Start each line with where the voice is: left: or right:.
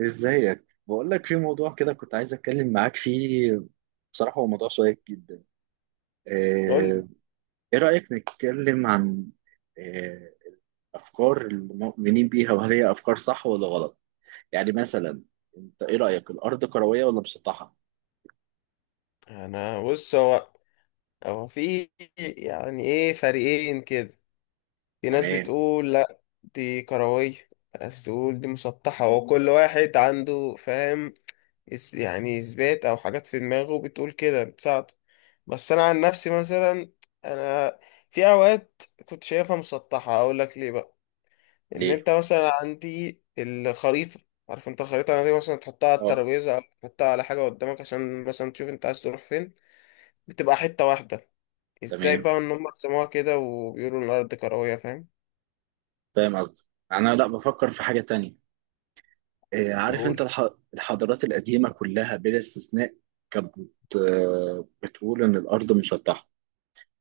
right: ازيك؟ بقول لك في موضوع كده كنت عايز اتكلم معاك فيه. بصراحة هو موضوع شيق جدا.
left: قول لي.
right: آه، ايه رأيك نتكلم عن آه، افكار المؤمنين بيها وهل هي افكار صح ولا غلط؟ يعني مثلا انت ايه رأيك؟ الارض كروية ولا مسطحة؟
left: انا بص هو هو في يعني ايه، فريقين كده. في ناس
right: تمام.
left: بتقول لا دي كروية، ناس تقول دي مسطحة، وكل واحد عنده فاهم يعني اثبات او حاجات في دماغه بتقول كده بتساعده. بس انا عن نفسي مثلا انا في اوقات كنت شايفها مسطحة، اقول لك ليه بقى. ان
right: ليه؟
left: انت مثلا عندي الخريطة، عارف انت الخريطة دي مثلا تحطها على
right: اه.
left: الترابيزة او تحطها على حاجة قدامك عشان مثلا تشوف انت عايز تروح فين. بتبقى حتة واحدة. ازاي
right: تمام.
left: بقى ان هم سموها كده وبيقولوا ان الارض كرويه، فاهم؟
right: فاهم قصدي. انا لا، بفكر في حاجة تانية. عارف انت
left: قول.
right: الحضارات القديمة كلها بلا استثناء كانت بتقول ان الارض مسطحة.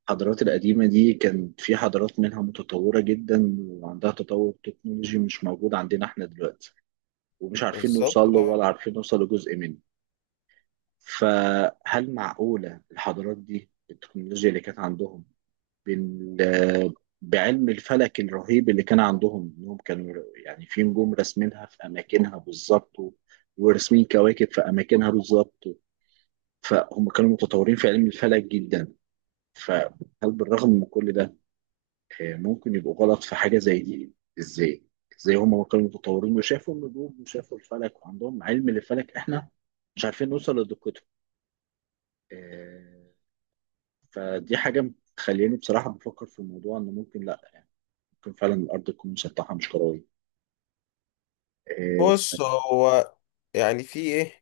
right: الحضارات القديمة دي كان في حضارات منها متطورة جدا وعندها تطور تكنولوجي مش موجود عندنا احنا دلوقتي، ومش عارفين
left: بالظبط
right: نوصل له ولا
left: اه.
right: عارفين نوصل لجزء منه. فهل معقولة الحضارات دي، التكنولوجيا اللي كانت عندهم بال... بعلم الفلك الرهيب اللي كان عندهم، انهم كانوا يعني في نجوم راسمينها في اماكنها بالظبط وراسمين كواكب في اماكنها بالظبط؟ فهم كانوا متطورين في علم الفلك جدا. فهل بالرغم من كل ده ممكن يبقوا غلط في حاجة زي دي؟ ازاي؟ ازاي هم كانوا متطورين وشافوا النجوم وشافوا الفلك وعندهم علم للفلك، احنا مش عارفين نوصل لدقته؟ آه، فدي حاجة مخليني بصراحة بفكر في الموضوع انه ممكن، لا يعني ممكن فعلا الارض تكون مسطحة مش كروية. اه.
left: بص هو يعني في ايه،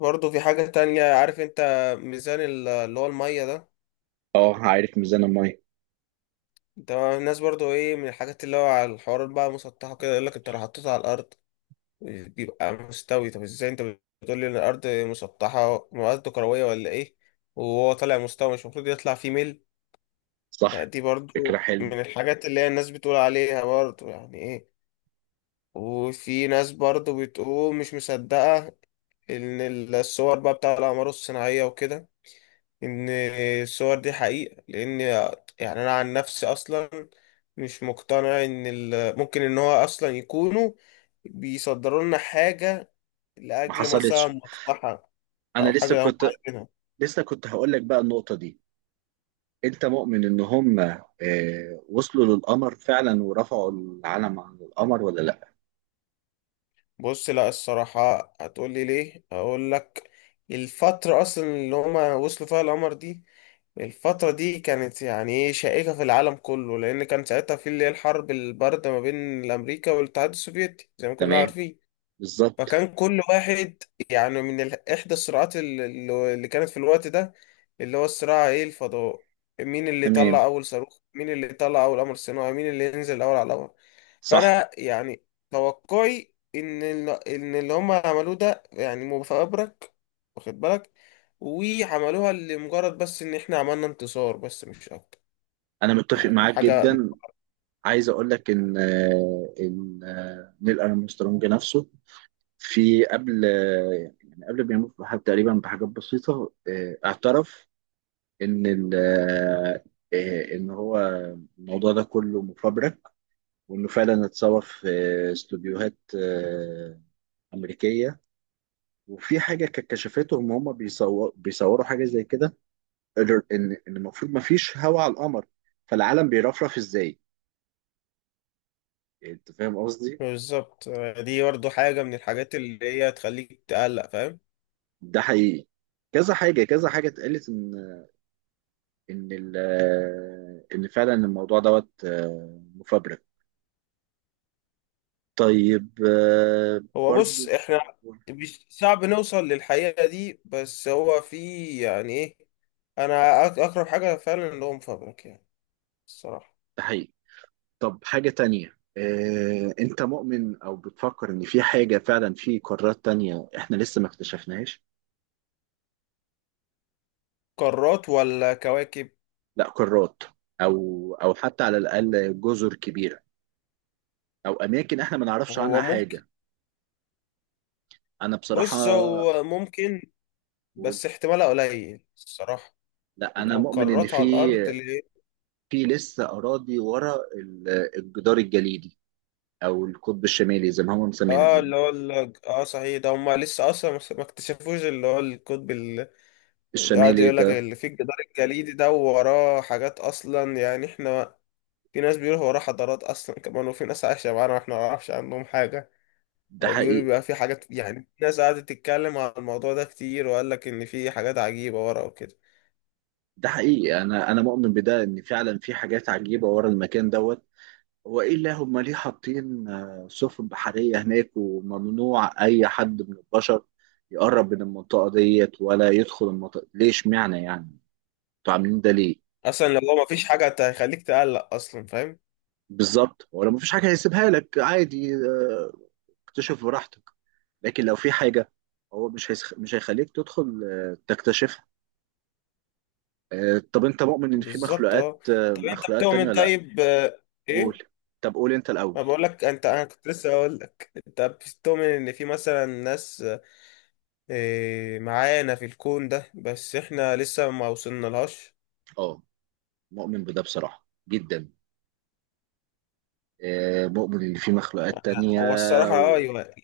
left: برضه في حاجه تانية عارف انت، ميزان اللي هو الميه ده.
right: عارف ميزان المية.
left: ده الناس برضه ايه، من الحاجات اللي هو على الحوارات بقى مسطحه كده، يقول لك انت لو حطيته على الارض بيبقى مستوي. طب ازاي انت بتقول لي ان الارض مسطحه، الارض كرويه ولا ايه، وهو طالع مستوي؟ مش المفروض يطلع فيه ميل؟
right: صح.
left: فدي
right: فكرة
left: برضه
right: حلوة.
left: من الحاجات اللي هي الناس بتقول عليها، برضه يعني ايه. وفي ناس برضو بتقول مش مصدقة إن الصور بقى بتاع الأقمار الصناعية وكده، إن الصور دي حقيقة. لأن يعني أنا عن نفسي أصلا مش مقتنع إن ممكن إن هو أصلا يكونوا بيصدروا لنا حاجة
right: ما
left: لأجل مثلا
right: حصلتش.
left: مصلحة
right: انا
left: أو
right: لسه
left: حاجة هم
right: كنت
left: عايزينها.
right: هقول لك بقى النقطة دي. انت مؤمن ان هم وصلوا للقمر فعلا ورفعوا العلم عن القمر ولا لا؟
left: بص، لا الصراحة هتقولي ليه، أقول لك. الفترة أصلا اللي هما وصلوا فيها القمر دي، الفترة دي كانت يعني إيه، شائكة في العالم كله، لأن كان ساعتها في اللي هي الحرب الباردة ما بين الأمريكا والاتحاد السوفيتي زي ما كلنا
right: تمام.
left: عارفين.
right: بالظبط.
left: فكان كل واحد، يعني من إحدى الصراعات اللي كانت في الوقت ده، اللي هو الصراع إيه، الفضاء. مين اللي
right: تمام.
left: يطلع أول صاروخ، مين اللي يطلع أول قمر صناعي، مين اللي ينزل الأول على القمر.
right: صح.
left: فانا يعني توقعي ان ان اللي هم عملوه ده يعني مفبرك، واخد بالك، وعملوها لمجرد بس ان احنا عملنا انتصار، بس مش اكتر.
right: انا متفق
left: يعني
right: معاك
left: حاجة
right: جدا. عايز اقول لك ان نيل ارمسترونج نفسه في قبل، يعني قبل ما يموت تقريبا بحاجات بسيطه، اعترف ان ال- آه، آه، ان هو الموضوع ده كله مفبرك. وانه فعلا اتصور في استوديوهات امريكيه. وفي حاجه كانت كشفتهم. هم بيصوروا حاجه زي كده. ان المفروض ما فيش هواء على القمر، فالعالم بيرفرف ازاي؟ يعني انت فاهم قصدي.
left: بالظبط. دي برضه حاجة من الحاجات اللي هي تخليك تقلق، فاهم.
right: ده حقيقي. كذا حاجه كذا حاجه اتقالت ان ال- ان فعلا الموضوع دوت مفبرك. طيب.
left: هو بص
right: برضو.
left: احنا مش صعب نوصل للحقيقة دي، بس هو في يعني ايه، انا اقرب حاجة فعلا اللي هو مفبرك يعني، الصراحة.
right: ده حقيقي. طب حاجه تانية، انت مؤمن او بتفكر ان في حاجه فعلا، في قارات تانية احنا لسه ما اكتشفناهاش؟
left: قارات ولا كواكب؟
right: لا، قارات، او حتى على الاقل جزر كبيره، او اماكن احنا ما نعرفش
left: هو
right: عنها
left: ممكن.
right: حاجه. انا بصراحه
left: بص هو ممكن،
right: بقول،
left: بس احتمالها قليل الصراحة.
right: لا، انا
left: لو
right: مؤمن ان
left: كرات على
right: في
left: الأرض اللي،
right: في لسه اراضي ورا الجدار الجليدي، او القطب الشمالي زي ما هم مسمينها.
left: اه اللي هو اه صحيح، ده هما لسه أصلا ما اكتشفوش اللي هو القطب اللي قاعد
right: الشمالي
left: يقول لك،
right: ده.
left: اللي فيه الجدار الجليدي ده وراه حاجات أصلا يعني احنا. في ناس بيقولوا وراه حضارات أصلا كمان، وفي ناس عايشة معانا واحنا ما نعرفش عنهم حاجة.
right: ده
left: أو بيقولوا
right: حقيقي.
left: بيبقى في حاجات، يعني في ناس قعدت تتكلم على الموضوع ده كتير، وقال لك إن في حاجات عجيبة ورا وكده.
right: ده حقيقي. انا مؤمن بده ان فعلا في حاجات عجيبه ورا المكان دوت. هو ايه اللي هم ليه حاطين سفن بحريه هناك وممنوع اي حد من البشر يقرب من المنطقه ديت ولا يدخل المنطقه؟ ليش معنى يعني انتوا عاملين ده ليه؟
left: أصلا لو هو ما فيش حاجة هتخليك تقلق أصلا، فاهم.
right: بالظبط. هو لو مفيش حاجه هيسيبها لك عادي. اكتشف براحتك. لكن لو في حاجه هو مش هيخليك تدخل تكتشفها. طب انت مؤمن ان في
left: بالظبط
right: مخلوقات،
left: اه.
right: آه،
left: طب انت
right: مخلوقات تانية
left: بتؤمن
right: ولا لا؟
left: طيب،
right: قول.
left: ايه؟
right: طب قول انت
left: ما
right: الاول.
left: بقول لك انت، انا كنت لسه هقول لك، انت بتؤمن ان في مثلا ناس إيه، معانا في الكون ده بس احنا لسه ما وصلنا لهاش؟
right: اه. مؤمن بده بصراحه جدا. مؤمن ان في مخلوقات تانية.
left: هو الصراحة اه
right: و...
left: ايوه.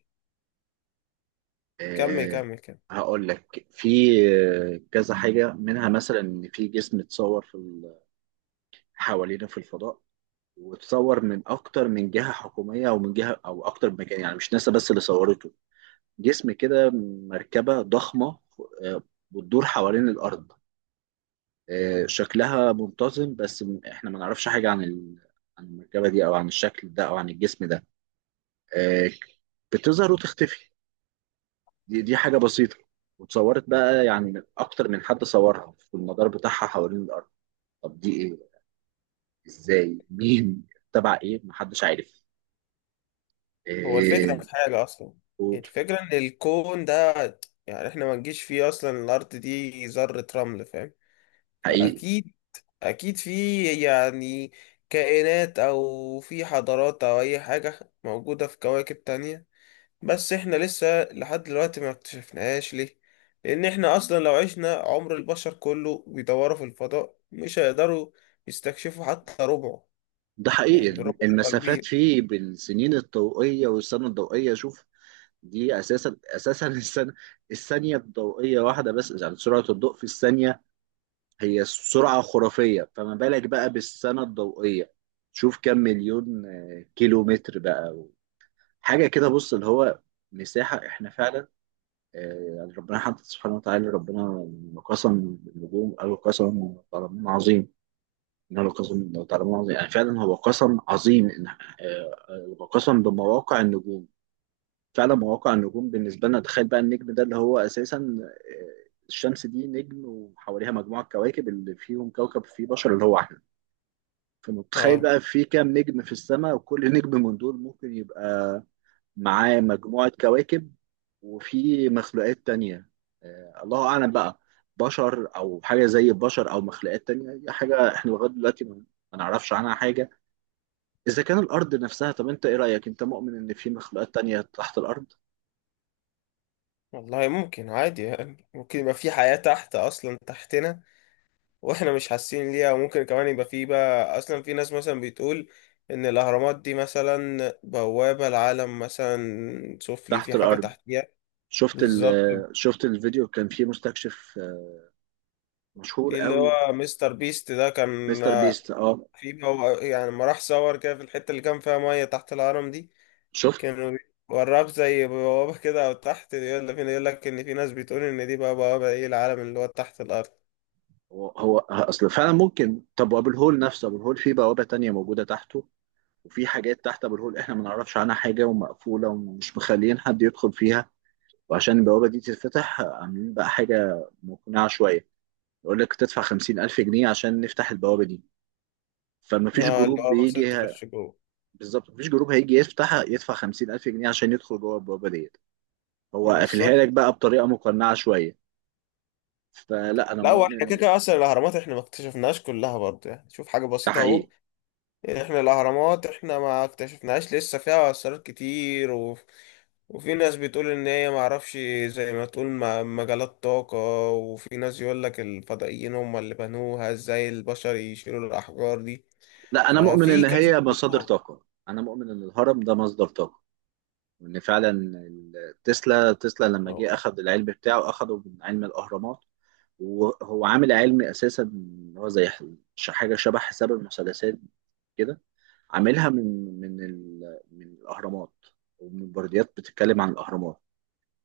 left: كمل
right: آه،
left: كمل كمل.
right: هقول لك في كذا حاجه منها. مثلا ان في جسم اتصور حوالينا في الفضاء، وتصور من اكتر من جهه حكوميه او من جهه او اكتر من مكان، يعني مش ناسا بس اللي صورته. جسم كده، مركبه ضخمه، آه، بتدور حوالين الارض. شكلها منتظم بس احنا ما نعرفش حاجه عن المركبه دي او عن الشكل ده او عن الجسم ده. آه، بتظهر وتختفي. دي حاجه بسيطه، وتصورت بقى يعني من اكتر من حد. صورها في المدار بتاعها حوالين الارض. طب دي ايه؟ ازاي؟ مين؟ تبع ايه؟ محدش عارف.
left: هو الفكرة
right: آه،
left: في حاجة اصلا، الفكرة ان الكون ده، يعني احنا ما نجيش فيه اصلا، الارض دي ذرة رمل، فاهم.
right: حقيقي.
left: فاكيد، اكيد في يعني كائنات او في حضارات او اي حاجة موجودة في كواكب تانية، بس احنا لسه لحد دلوقتي ما اكتشفناهاش. ليه؟ لان احنا اصلا لو عشنا عمر البشر كله بيدوروا في الفضاء مش هيقدروا يستكشفوا حتى ربعه.
right: ده حقيقي.
left: يعني ربعه هيبقى
right: المسافات
left: كبير.
right: فيه بالسنين الضوئية، والسنة الضوئية، شوف، دي أساسا أساسا السنة الثانية الضوئية واحدة بس، يعني سرعة الضوء في الثانية هي سرعة خرافية، فما بالك بقى بالسنة الضوئية. شوف كم مليون كيلو متر بقى حاجة كده. بص اللي هو مساحة. احنا فعلا يعني ربنا حتى سبحانه وتعالى، ربنا لما قسم النجوم قالوا قسم تعلمون عظيم، إنه لقسم تعلمون عظيم. يعني فعلا هو قسم عظيم، قسم بمواقع النجوم. فعلا مواقع النجوم بالنسبه لنا. تخيل بقى النجم ده اللي هو اساسا، الشمس دي نجم وحواليها مجموعه كواكب اللي فيهم كوكب فيه بشر اللي هو احنا. فمتخيل
left: اه
right: بقى في كام نجم في السماء، وكل نجم من دول ممكن يبقى معاه مجموعه كواكب وفي مخلوقات تانية. الله اعلم بقى، بشر او حاجه زي البشر او مخلوقات تانية. دي حاجه احنا لغايه دلوقتي ما نعرفش عنها حاجه. إذا كان الأرض نفسها. طب أنت إيه رأيك؟ أنت مؤمن إن في مخلوقات تانية تحت الأرض؟
left: والله ممكن عادي، يعني ممكن يبقى في حياة تحت اصلا تحتنا واحنا مش حاسين ليها. وممكن كمان يبقى في بقى اصلا في ناس مثلا بتقول ان الاهرامات دي مثلا بوابة العالم مثلا سفلي،
right: تحت
left: في حاجة
right: الأرض.
left: تحتيها.
right: شفت ال
left: بالظبط.
right: شفت الفيديو كان فيه مستكشف مشهور
left: في اللي
right: قوي.
left: هو مستر بيست ده كان
right: مستر بيست. أه.
left: في يعني لما راح صور كده في الحتة اللي كان فيها مية تحت الهرم دي،
right: شفت؟
left: كانوا وراك زي بوابة كده او تحت، يقول فينا، يقول لك ان في ناس بتقول ان دي بقى بوابة ايه، العالم اللي هو تحت الارض.
right: هو أصل فعلا ممكن. طب وأبو الهول نفسه. أبو الهول فيه بوابة تانية موجودة تحته، وفي حاجات تحت أبو الهول إحنا ما نعرفش عنها حاجة، ومقفولة ومش مخليين حد يدخل فيها. وعشان البوابة دي تتفتح عاملين بقى حاجة مقنعة شوية. يقول لك تدفع 50,000 جنيه عشان نفتح البوابة دي. فما فيش
left: اه اللي
right: جروب
left: هو مثلا
right: بيجي.
left: تخش جوه.
right: بالظبط. مفيش جروب هيجي يفتح يدفع 50,000 جنيه عشان يدخل جوه البوابه ديت. هو قافلها لك
left: بالظبط.
right: بقى بطريقه مقنعه شويه. فلا، انا
left: لا واحنا كده
right: مؤمن.
left: كده اصلا الاهرامات احنا ما اكتشفناش كلها برضه، يعني شوف حاجه
right: ده
left: بسيطه اهو.
right: حقيقي.
left: يعني احنا الاهرامات احنا ما اكتشفناهاش، لسه فيها اسرار كتير، و... وفي ناس بتقول ان هي ما اعرفش، زي ما تقول مجالات طاقه. وفي ناس يقول لك الفضائيين هم اللي بنوها، ازاي البشر يشيلوا الاحجار دي.
right: لا، انا مؤمن
left: ففي
right: ان
left: كذا
right: هي مصادر
left: موضوع.
right: طاقه. انا مؤمن ان الهرم ده مصدر طاقه، وان فعلا تسلا لما جه اخذ العلم بتاعه اخذه من علم الاهرامات. وهو عامل علم اساسا اللي هو زي حاجه شبه حساب المثلثات كده. عاملها من الاهرامات ومن برديات بتتكلم عن الاهرامات.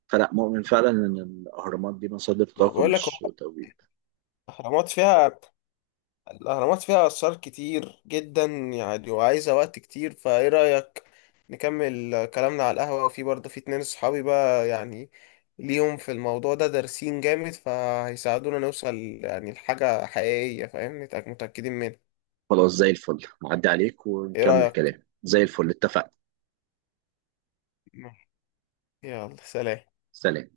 right: فلا، مؤمن فعلا ان الاهرامات دي مصادر
left: ما
right: طاقه
left: بقول لك
right: مش
left: هو
right: توجيه.
left: الاهرامات فيها، الأهرامات فيها آثار كتير جدا يعني، وعايزة وقت كتير. فإيه رأيك نكمل كلامنا على القهوة، وفي برضه في اتنين صحابي بقى يعني ليهم في الموضوع ده، دارسين جامد، فهيساعدونا نوصل يعني لحاجة حقيقية، فاهم، متأكدين منها.
right: خلاص، زي الفل. نعدي عليك
left: إيه
right: ونكمل
left: رأيك؟
right: كلام زي الفل. اتفقنا.
left: يلا سلام.
right: سلام.